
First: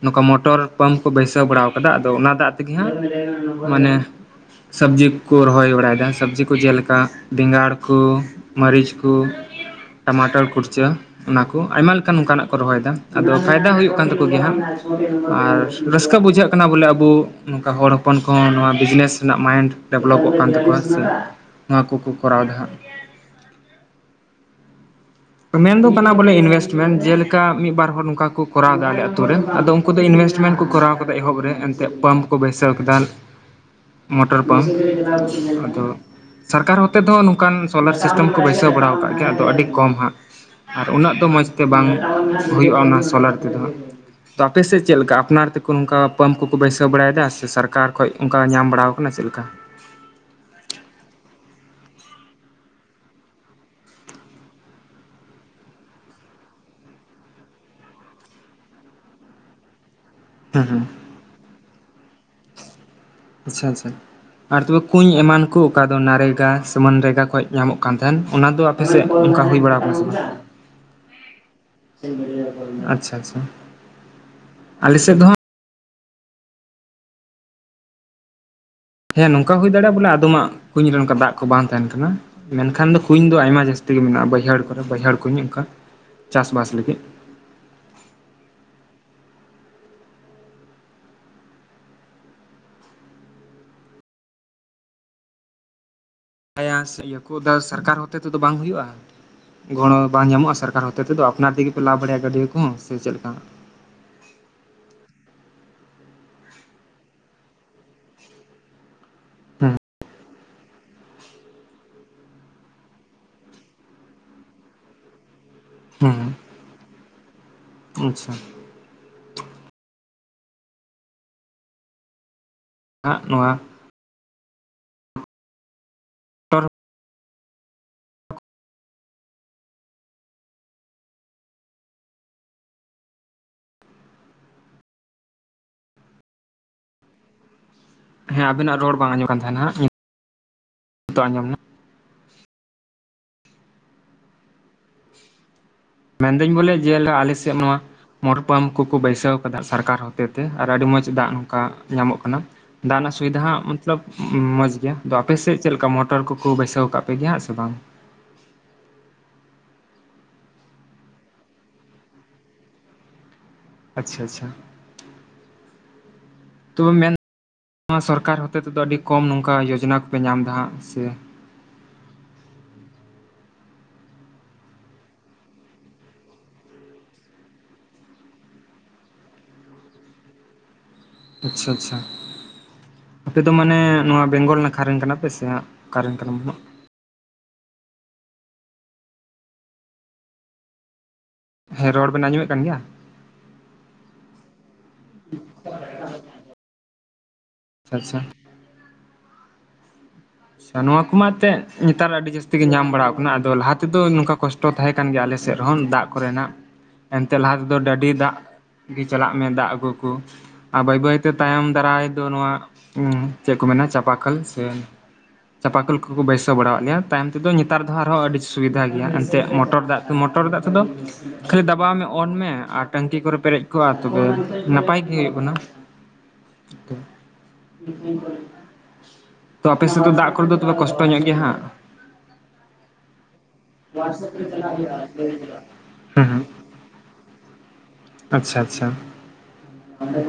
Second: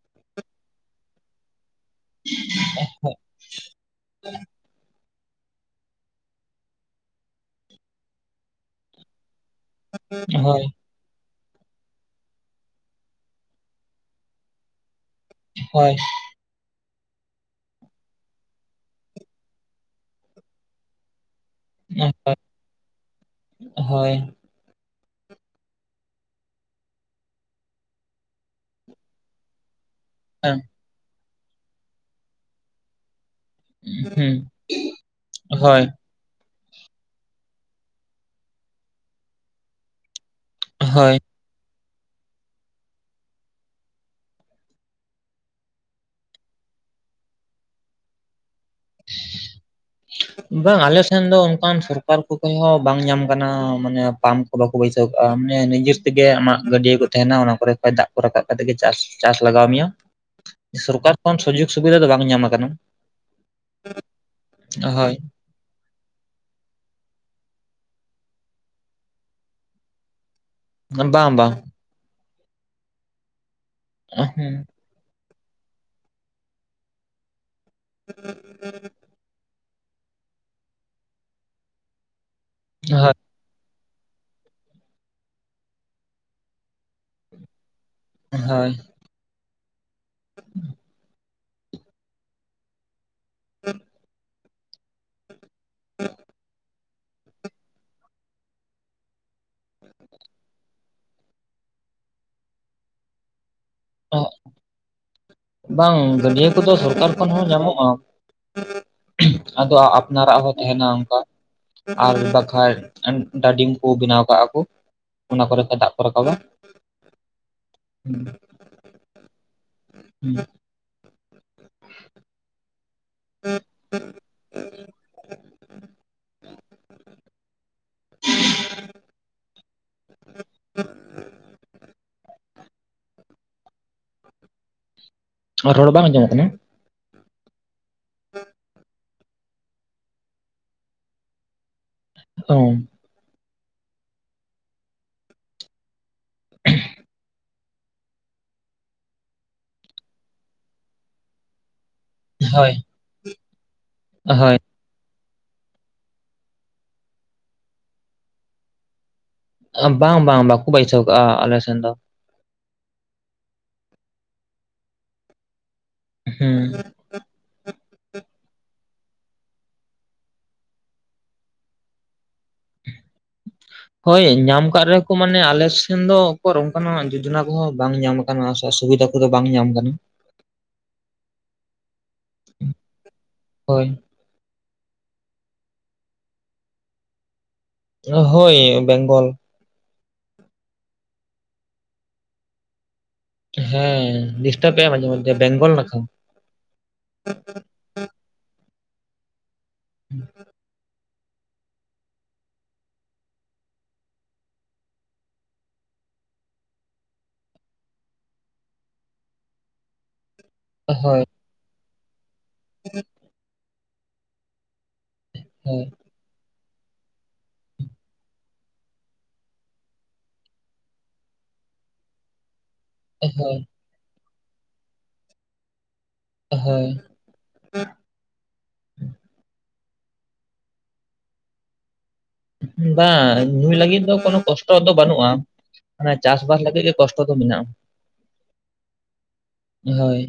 ᱱᱚᱝᱠᱟ ᱢᱚᱴᱚᱨ ᱯᱟᱢᱯ ᱠᱚ ᱵᱟᱹᱭᱥᱟᱹᱣ ᱵᱟᱲ ᱠᱟᱫᱟ ᱟᱫᱚ ᱚᱱᱟ ᱫᱟᱜ ᱛᱮᱜᱮ ᱦᱟᱸᱜ ᱢᱟᱱᱮ ᱥᱚᱵᱽᱡᱤ ᱠᱚᱠᱚ ᱨᱚᱦᱚᱭ ᱵᱟᱲᱟᱭᱮᱫᱟ, ᱥᱚᱵᱽᱡᱤ ᱠᱚ ᱡᱮᱞᱮᱠᱟ ᱵᱮᱸᱜᱟᱲ ᱠᱚ ᱢᱟᱹᱨᱤᱪ ᱠᱚ ᱴᱟᱢᱟᱴᱚᱨ ᱦᱳᱭ ᱠᱩᱲᱪᱟᱹ, ᱚᱱᱟ ᱠᱚ ᱟᱭᱢᱟ ᱞᱮᱠᱟᱱ ᱚᱱᱠᱟᱱᱟᱜ ᱠᱚ ᱨᱚᱦᱚᱭᱮᱫᱟ ᱟᱫᱚ ᱯᱷᱟᱭᱫᱟ ᱦᱩᱭᱩᱜ ᱠᱟᱱ ᱛᱟᱠᱚ ᱜᱮᱭᱟ ᱦᱟᱸᱜ᱾ ᱟᱨ ᱦᱳᱭ ᱨᱟᱹᱥᱠᱟᱹ ᱵᱩᱡᱷᱟᱹᱜ ᱠᱟᱱᱟ ᱵᱚᱞᱮ ᱟᱵᱚ ᱱᱚᱝᱠᱟ ᱦᱚᱲ ᱦᱚᱯᱚᱱ ᱠᱚᱦᱚᱸ ᱱᱚᱣᱟ ᱵᱤᱡᱽᱱᱮᱥ ᱨᱮᱱᱟᱜ ᱢᱟᱭᱤᱱᱰ ᱰᱮᱵᱷᱞᱚᱯᱚᱜ ᱠᱟᱱ ᱛᱟᱠᱚᱣᱟ ᱥᱮ, ᱱᱚᱣᱟ ᱠᱚᱠᱚ ᱠᱚᱨᱟᱣ ᱫᱟ ᱦᱟᱸᱜ ᱦᱳᱭ ᱢᱮᱱᱫᱚ ᱠᱟᱱᱟ ᱵᱚᱞᱮ ᱤᱱᱵᱷᱮᱥᱴᱢᱮᱱᱴ ᱡᱮᱞᱮᱠᱟ ᱢᱤᱫ ᱵᱟᱨ ᱦᱚᱲ ᱱᱚᱝᱠᱟ ᱠᱚ ᱠᱚᱨᱟᱣ ᱮᱫᱟ ᱟᱞᱮ ᱟᱹᱛᱩ ᱨᱮ ᱟᱫᱚ ᱩᱱᱠᱩ ᱫᱚ ᱤᱱᱵᱷᱮᱥᱴ ᱢᱮᱱᱴ ᱦᱩᱸ ᱠᱚᱨᱟᱣ ᱠᱟᱫᱟ ᱮᱦᱚᱵ ᱨᱮ ᱮᱱᱛᱮᱫ ᱯᱟᱢᱯ ᱠᱚ ᱵᱟᱹᱭᱥᱟᱹᱣ ᱠᱮᱫᱟ᱾ ᱢᱚᱴᱚᱨ ᱯᱟᱢᱯ ᱦᱳᱭ ᱟᱫᱚ ᱥᱚᱨᱠᱟᱨ ᱦᱚᱛᱮ ᱦᱚᱸ ᱱᱚᱝᱠᱟᱱ ᱥᱳᱞᱟᱨ ᱥᱤᱥᱴᱮᱢ ᱠᱚ ᱵᱟᱹᱭᱥᱟᱹᱣ ᱵᱟᱲᱟᱣ ᱟᱠᱟᱫ ᱜᱮᱭᱟ ᱟᱫᱚ ᱟᱹᱰᱤ ᱠᱚᱢ ᱦᱟᱸᱜ ᱟᱨ ᱦᱳᱭ ᱩᱱᱟᱹᱜ ᱫᱚ ᱢᱚᱸᱡᱽ ᱛᱮ ᱵᱟᱝ ᱦᱩᱭᱩᱜᱼᱟ ᱚᱱᱟ ᱥᱳᱞᱟᱨ ᱛᱮᱫᱚ᱾ ᱛᱚ ᱟᱯᱮᱥᱮᱫ ᱪᱮᱫ ᱞᱮᱠᱟ ᱟᱯᱱᱟᱨ ᱛᱮᱠᱚ ᱱᱚᱝᱠᱟ ᱯᱟᱢᱯ ᱠᱚᱠᱚ ᱵᱟᱹᱭᱥᱟᱹᱣ ᱵᱟᱲᱟᱭᱮᱫᱟ ᱥᱮ ᱥᱚᱨᱠᱟᱨ ᱠᱷᱚᱱᱚᱡ ᱚᱱᱠᱟ ᱧᱟᱢ ᱵᱟᱲᱟ ᱟᱠᱟᱱᱟ ᱪᱮᱫ ᱞᱮᱠᱟ? ᱵᱟᱝ ᱟᱞᱮᱥᱱ ᱫᱚ ᱚᱱᱠᱟᱱ ᱥᱚᱨᱠᱟᱨ ᱠᱚ ᱠᱷᱚᱡᱽ ᱦᱚᱸ ᱵᱟᱝ ᱧᱟᱢ ᱠᱟᱱᱟ ᱢᱟᱱᱮ ᱯᱟᱢᱯ ᱠᱚᱫᱚ᱾ ᱵᱟᱹᱭᱥᱟᱹᱣ ᱠᱟᱜᱼᱟ, ᱢᱟᱱᱮ ᱱᱤᱡᱮᱨᱮ ᱛᱮᱜᱮ ᱟᱢᱟᱜ ᱜᱟᱹᱰᱭᱟᱹ ᱠᱚ ᱛᱟᱦᱮᱱᱟ ᱚᱱᱟ ᱠᱚᱨᱮ ᱠᱷᱚᱱ ᱫᱟᱜ ᱠᱚ ᱨᱟᱠᱟᱵ ᱠᱟᱛᱮ ᱪᱟᱥ, ᱪᱟᱥ ᱞᱟᱜᱟᱣ ᱢᱮᱭᱟ᱾ ᱦᱩᱸ ᱦᱩᱸ ᱥᱚᱨᱠᱟᱨ ᱠᱷᱚᱱ ᱥᱩᱡᱳᱜᱽ ᱥᱩᱵᱤᱫᱷᱟ ᱫᱚ ᱵᱟᱝ ᱧᱟᱢᱟ ᱟᱠᱟᱱᱟ᱾ ᱟᱪᱪᱷᱟ ᱟᱪᱪᱷᱟ ᱟᱨ ᱛᱚᱵᱮ ᱠᱩᱸᱧ ᱦᱳᱭ ᱮᱢᱟᱱ ᱩᱱᱠᱩ ᱚᱠᱟ ᱫᱚ ᱱᱟᱨᱮᱜᱟ ᱥᱮᱢᱚᱱᱨᱮᱜᱟ ᱠᱷᱚᱱ ᱧᱟᱢᱚᱜ ᱠᱟᱱ ᱛᱟᱦᱮᱱ ᱚᱱᱟ ᱫᱚ ᱟᱯᱮᱥᱮᱫ ᱚᱱᱠᱟ ᱦᱩᱭ ᱵᱟᱲᱟ ᱟᱠᱟᱱᱟ ᱥᱮ ᱵᱟᱝ ᱵᱟᱝ ᱟᱪᱪᱷᱟ ᱟᱪᱪᱷᱟ ᱚ ᱦᱩᱸ ᱟᱞᱮᱥᱮᱫ ᱫᱚ ᱦᱟᱜ [unintelligible] ᱦᱮᱸ ᱱᱚᱝᱠᱟ ᱦᱩᱭ ᱫᱟᱲᱮᱭᱟᱜᱼᱟ ᱵᱚᱞᱮ ᱟᱫᱚᱢᱟᱜ ᱠᱩᱧ ᱨᱮ ᱚᱱᱠᱟ ᱫᱟᱜ ᱠᱚ ᱵᱟᱝ ᱛᱟᱦᱮᱱ ᱠᱟᱱᱟ ᱢᱮᱱᱠᱷᱟᱱ ᱫᱚ ᱦᱳᱭ ᱠᱩᱧ ᱫᱚ ᱟᱭᱢᱟ ᱡᱟᱹᱥᱛᱤ ᱛᱮᱜᱮ ᱢᱮᱱᱟᱜᱼᱟ ᱵᱟᱹᱭᱦᱟᱹᱲ ᱠᱚᱨᱮ ᱵᱟᱹᱭᱦᱟᱹᱲ ᱠᱚ ᱚᱱᱠᱟ ᱪᱟᱥ ᱵᱟᱥ ᱞᱟᱹᱜᱤᱫ, ᱦᱳᱭ [unintelligible] [unintelligible] [unintelligible] ᱤᱭᱟᱹ ᱠᱚᱫᱚ ᱥᱚᱨᱠᱟᱨ ᱦᱚᱛᱮ ᱛᱮᱫᱚ ᱵᱟᱝ ᱦᱩᱭᱩᱜᱼᱟ᱾ ᱜᱚᱲᱚ ᱵᱟᱝ ᱧᱟᱢᱚᱜᱼᱟ ᱥᱚᱨᱠᱟᱨ ᱦᱚᱛᱮ ᱛᱮᱫᱚ ᱟᱯᱱᱟᱨ ᱛᱮᱜᱮ ᱯᱮ ᱞᱟ ᱵᱟᱲᱟᱭᱼᱟ ᱜᱟᱹᱰᱭ ᱠᱚᱦᱚᱸ ᱥᱮ ᱪᱮᱫ ᱞᱮᱠᱟ? [unintelligible] ᱵᱟᱝ ᱜᱟᱹᱰᱭᱟᱹ ᱠᱚᱫᱚ ᱥᱚᱨᱠᱟᱨ ᱠᱷᱚᱱ ᱦᱚᱸ ᱧᱟᱢᱚᱜᱼᱟ᱾ ᱟᱫᱚ ᱦᱮᱸ ᱟᱯᱱᱟᱨᱟᱜ ᱦᱚᱸ ᱛᱟᱦᱮᱱᱟ ᱚᱱᱠᱟ, ᱟᱨ ᱵᱟᱠᱟᱡ ᱰᱟᱰᱤᱢ ᱠᱚ ᱵᱮᱱᱟᱣ ᱠᱟᱜᱼᱟ ᱠᱚ ᱚᱱᱟ ᱠᱚᱨᱮᱛᱮ ᱫᱟᱜ ᱠᱚ ᱨᱟᱠᱟᱵᱟ᱾ ᱦᱮᱸ ᱟᱪᱪᱷᱟ [unintelligible] ᱦ ᱱᱚᱣᱟ [unintelligible] [unintelligible] [unintelligible] ᱨᱚᱲ ᱵᱟᱝ ᱟᱸᱡᱚᱢᱚᱜ ᱠᱟᱱᱟ? ᱦᱮᱸ ᱟᱵᱤᱱᱟᱜ ᱨᱚᱲ ᱵᱟᱝ ᱟᱸᱡᱚᱢ ᱠᱟᱱ ᱛᱟᱦᱮᱱᱟ ᱱᱤᱛᱚᱜ ᱟᱸᱡᱚᱢ ᱮᱱᱟ, [unintelligible] ᱢᱮᱱᱫᱟᱹᱧ ᱵᱚᱞᱮ ᱡᱮ ᱟᱞᱮ ᱥᱮᱫ ᱱᱚᱣᱟ ᱢᱚᱴᱚᱨ ᱯᱟᱢᱯ ᱠᱚᱠᱚ ᱵᱟᱹᱭᱥᱟᱹᱣ ᱟᱠᱟᱫᱟ ᱥᱚᱨᱠᱟᱨ ᱦᱚᱛᱮ ᱛᱮ ᱟᱨ ᱟᱹᱰᱤ ᱢᱚᱸᱡᱽ ᱫᱟᱜ ᱱᱚᱝᱠᱟ ᱧᱟᱢᱚᱜ ᱠᱟᱱᱟ᱾ ᱦᱳᱭ ᱫᱟᱱᱟᱜ ᱥᱩᱵᱤᱫᱷᱟ ᱢᱚᱛᱞᱚᱵ ᱦᱳᱭ ᱢᱚᱸᱡᱽ ᱜᱮᱭᱟ᱾ ᱟᱫᱚ ᱟᱯᱮᱥᱮᱫ ᱪᱮᱫ ᱞᱮᱠᱟ ᱢᱚᱴᱚᱨ ᱠᱚᱠᱚ ᱵᱟᱹᱭᱥᱟᱹᱣ ᱟᱠᱟᱫ ᱯᱮᱜᱮᱭᱟ ᱥᱮ ᱵᱟᱝ? ᱵᱟᱝ ᱵᱟᱝ ᱵᱟᱠᱚ ᱵᱟᱭᱥᱟᱹᱼᱟ ᱟᱞᱮᱥᱮᱱ ᱫᱚ᱾ ᱟᱪᱪᱷᱟ ᱟᱪᱪᱷᱟ ᱦᱩᱸ ᱛᱚᱵᱮ ᱢᱮᱱ ᱱᱚᱣᱟ ᱥᱚᱨᱠᱟᱨ ᱦᱚᱛᱮ ᱛᱮᱫᱚ ᱟᱹᱰᱤ ᱠᱚᱢ ᱱᱚᱝᱠᱟ ᱡᱳᱡᱚᱱᱟ ᱠᱚᱯᱮ ᱧᱟᱢ ᱮᱫᱟ ᱦᱟᱸᱜ ᱥᱮ ᱦᱳᱭ ᱧᱟᱢ ᱠᱟᱜ ᱨᱮᱦᱚᱸᱠᱚ ᱢᱟᱱᱮ ᱟᱞᱮ ᱥᱮᱱ ᱫᱚ ᱚᱱᱠᱟᱱᱟᱜ ᱡᱳᱡᱚᱱᱟ ᱠᱚᱦᱚᱸ ᱵᱟᱝ ᱧᱟᱢ ᱠᱟᱱᱟ ᱥᱩᱵᱤᱫᱷᱟ ᱠᱚᱫᱚ ᱵᱟᱝ ᱧᱟᱢ ᱠᱟᱱᱟ, ᱟᱪᱪᱷᱟ ᱟᱪᱪᱷᱟ ᱟᱯᱮ ᱫᱚ ᱢᱟᱱᱮ ᱦᱳᱭ ᱱᱚᱣᱟ ᱵᱮᱝᱜᱚᱞ ᱱᱟᱠᱷᱟ ᱨᱮᱱ ᱠᱟᱱᱟ ᱯᱮ ᱥᱮ? ᱠᱟᱨᱮᱱ ᱠᱟᱱᱟᱢ, ᱦᱳᱭ ᱵᱮᱝᱜᱚᱞ᱾ ᱦᱮᱸ ᱨᱚᱲ ᱵᱮᱱ ᱟᱸᱚᱢᱮᱫ ᱠᱟᱱ ᱜᱮᱭᱟ᱾ ᱦᱮᱸ ᱰᱤᱥᱴᱟᱵᱫ ᱟᱭ ᱢᱟᱡᱷᱮᱢᱚᱫᱽᱷᱮ ᱵᱮᱝᱜᱚᱞ ᱱᱟᱠᱷᱟ᱾ ᱟᱪᱪᱷᱟ, ᱦᱮᱸ, ᱟᱪᱷᱟ ᱱᱚᱣᱟ ᱠᱚᱢᱟ ᱮᱱᱛᱮᱫ ᱱᱮᱛᱟᱨ ᱟᱹᱰᱤ ᱡᱟᱹᱥᱛᱤ ᱜᱮ ᱧᱟᱢ ᱵᱟᱲᱟᱣ ᱠᱟᱱᱟ ᱟᱫᱚ ᱞᱟᱦᱟ ᱛᱮᱫᱚ ᱱᱚᱝᱠᱟ ᱠᱚᱥᱴ ᱚᱠᱴᱚ ᱛᱟᱦᱮᱸ ᱠᱟᱱ ᱜᱮᱭᱟ ᱟᱞᱮ ᱥᱮᱫ ᱦᱚᱸᱚᱸ ᱫᱟᱜ ᱠᱚᱨᱮᱱᱟᱜ᱾ ᱮᱱᱛᱮᱜ ᱞᱟᱦᱟ ᱛᱮᱫᱚ ᱰᱟᱹᱰᱤ ᱫᱟᱜ ᱜᱮ ᱪᱟᱞᱟᱜ ᱢᱮ ᱫᱟᱜ ᱟᱹᱜᱩ ᱠᱚ᱾ ᱟᱨ ᱵᱟᱹᱭ ᱦᱳᱭ ᱵᱟᱹᱭᱛᱮ ᱛᱟᱭᱚᱢ ᱫᱟᱨᱟᱭ ᱫᱚ ᱱᱚᱣᱟ ᱪᱮᱫ ᱠᱚ ᱢᱮᱱᱟ ᱪᱟᱸᱯᱟ ᱠᱷᱟᱹᱞ ᱥᱮ, ᱦᱳᱭ ᱪᱟᱯᱟᱠᱩᱞ ᱩᱱ ᱠᱚ ᱵᱟᱹᱭᱥᱟᱹᱣ ᱵᱟᱲᱟᱣᱟᱜ ᱞᱮᱭᱟ ᱛᱟᱭᱚᱢ ᱛᱮᱫᱚ ᱱᱮᱛᱟᱨ ᱫᱚ ᱟᱨᱦᱚᱸ ᱟᱹᱰᱤ ᱥᱩᱵᱤᱫᱷᱟ ᱜᱮᱭᱟ ᱮᱱᱛᱮᱫ ᱢᱚᱴᱚᱨ ᱫᱟᱜ ᱢᱚᱴᱚᱨ ᱫᱟᱜ ᱛᱮᱫᱚ, ᱠᱷᱟᱹᱞᱤ ᱫᱟᱵᱟᱣ ᱢᱮ ᱚᱱ ᱢᱮ ᱟᱨ, ᱴᱮᱝᱠᱤ ᱠᱚᱨᱮ ᱦᱳᱭ ᱯᱮᱨᱮᱡ ᱠᱚᱜᱼᱟ ᱛᱚᱵᱮ ᱱᱟᱯᱟᱭ ᱜᱮ ᱦᱩᱭᱩᱜ ᱠᱟᱱᱟ᱾ ᱦᱳᱭ, [inaudible] ᱛᱚ ᱟᱯᱮ ᱥᱮᱫᱚ ᱫᱟᱜ ᱠᱚᱨᱮ ᱫᱚ ᱛᱚᱵᱮ ᱠᱚᱥᱴᱚ ᱧᱚᱜ ᱜᱮᱭᱟ ᱦᱟᱸᱜ? ᱵᱟᱝ ᱧᱩᱭ ᱞᱟᱹᱜᱤᱫ ᱫᱚ ᱦᱳᱣᱟᱴᱥᱮᱯ ᱠᱚᱱᱚ ᱨᱮ ᱠᱚᱥᱴᱚ ᱪᱟᱞᱟᱜ ᱫᱚ ᱦᱩᱭᱩᱜᱼᱟ ᱞᱟᱹᱭ ᱵᱟᱹᱱᱩᱜᱼᱟ ᱦᱩᱭᱩᱜᱼᱟ᱾ ᱚᱱᱟ ᱦᱩᱸ ᱪᱟᱥ ᱵᱟᱥ ᱞᱟᱹᱜᱤᱫ ᱜᱮ ᱠᱚᱥᱴᱚ᱾ ᱡᱚᱛᱚ ᱫᱚ ᱢᱮᱱᱟᱜᱼᱟ᱾ ᱟᱪᱷᱟ ᱟᱪᱷᱟ, ᱦᱳᱭ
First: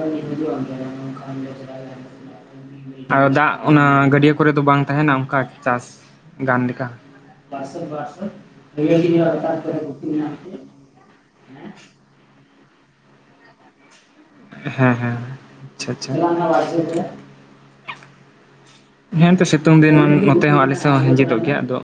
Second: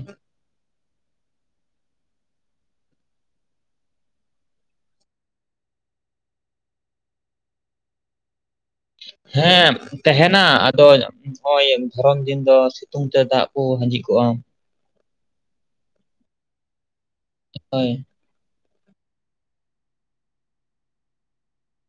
ᱟᱨ ᱫᱟᱜ ᱚᱱᱟ ᱜᱟᱹᱰᱤᱭᱟᱹ ᱠᱚᱨᱮ ᱫᱚ ᱵᱟᱝ ᱛᱟᱦᱮᱱᱟ ᱚᱱᱠᱟ ᱪᱟᱥ ᱜᱟᱱ ᱞᱮᱠᱟ? [unintelligible] ᱛᱚ ᱱᱚᱜ ᱚᱭ ᱫᱷᱚᱨᱚᱢ ᱫᱤᱱ ᱫᱚ ᱥᱤᱛᱩᱝ ᱛᱮ ᱫᱟᱜ ᱠᱚ ᱦᱟᱸᱡᱤ ᱠᱚᱜᱼᱟ᱾ ᱦᱮᱸ ᱦᱮᱸ ᱟᱪᱷᱟ ᱟᱪᱷᱟ᱾ ᱦᱳᱭ, ᱦᱮᱸᱛᱚ ᱥᱤᱛᱩᱝ ᱫᱤᱱ ᱱᱚᱛᱮ ᱦᱚᱸ ᱟᱞᱮ ᱥᱮᱫ ᱦᱚᱸ ᱦᱤᱸᱡᱫᱚᱜ ᱜᱮᱭᱟ ᱟᱫᱚ,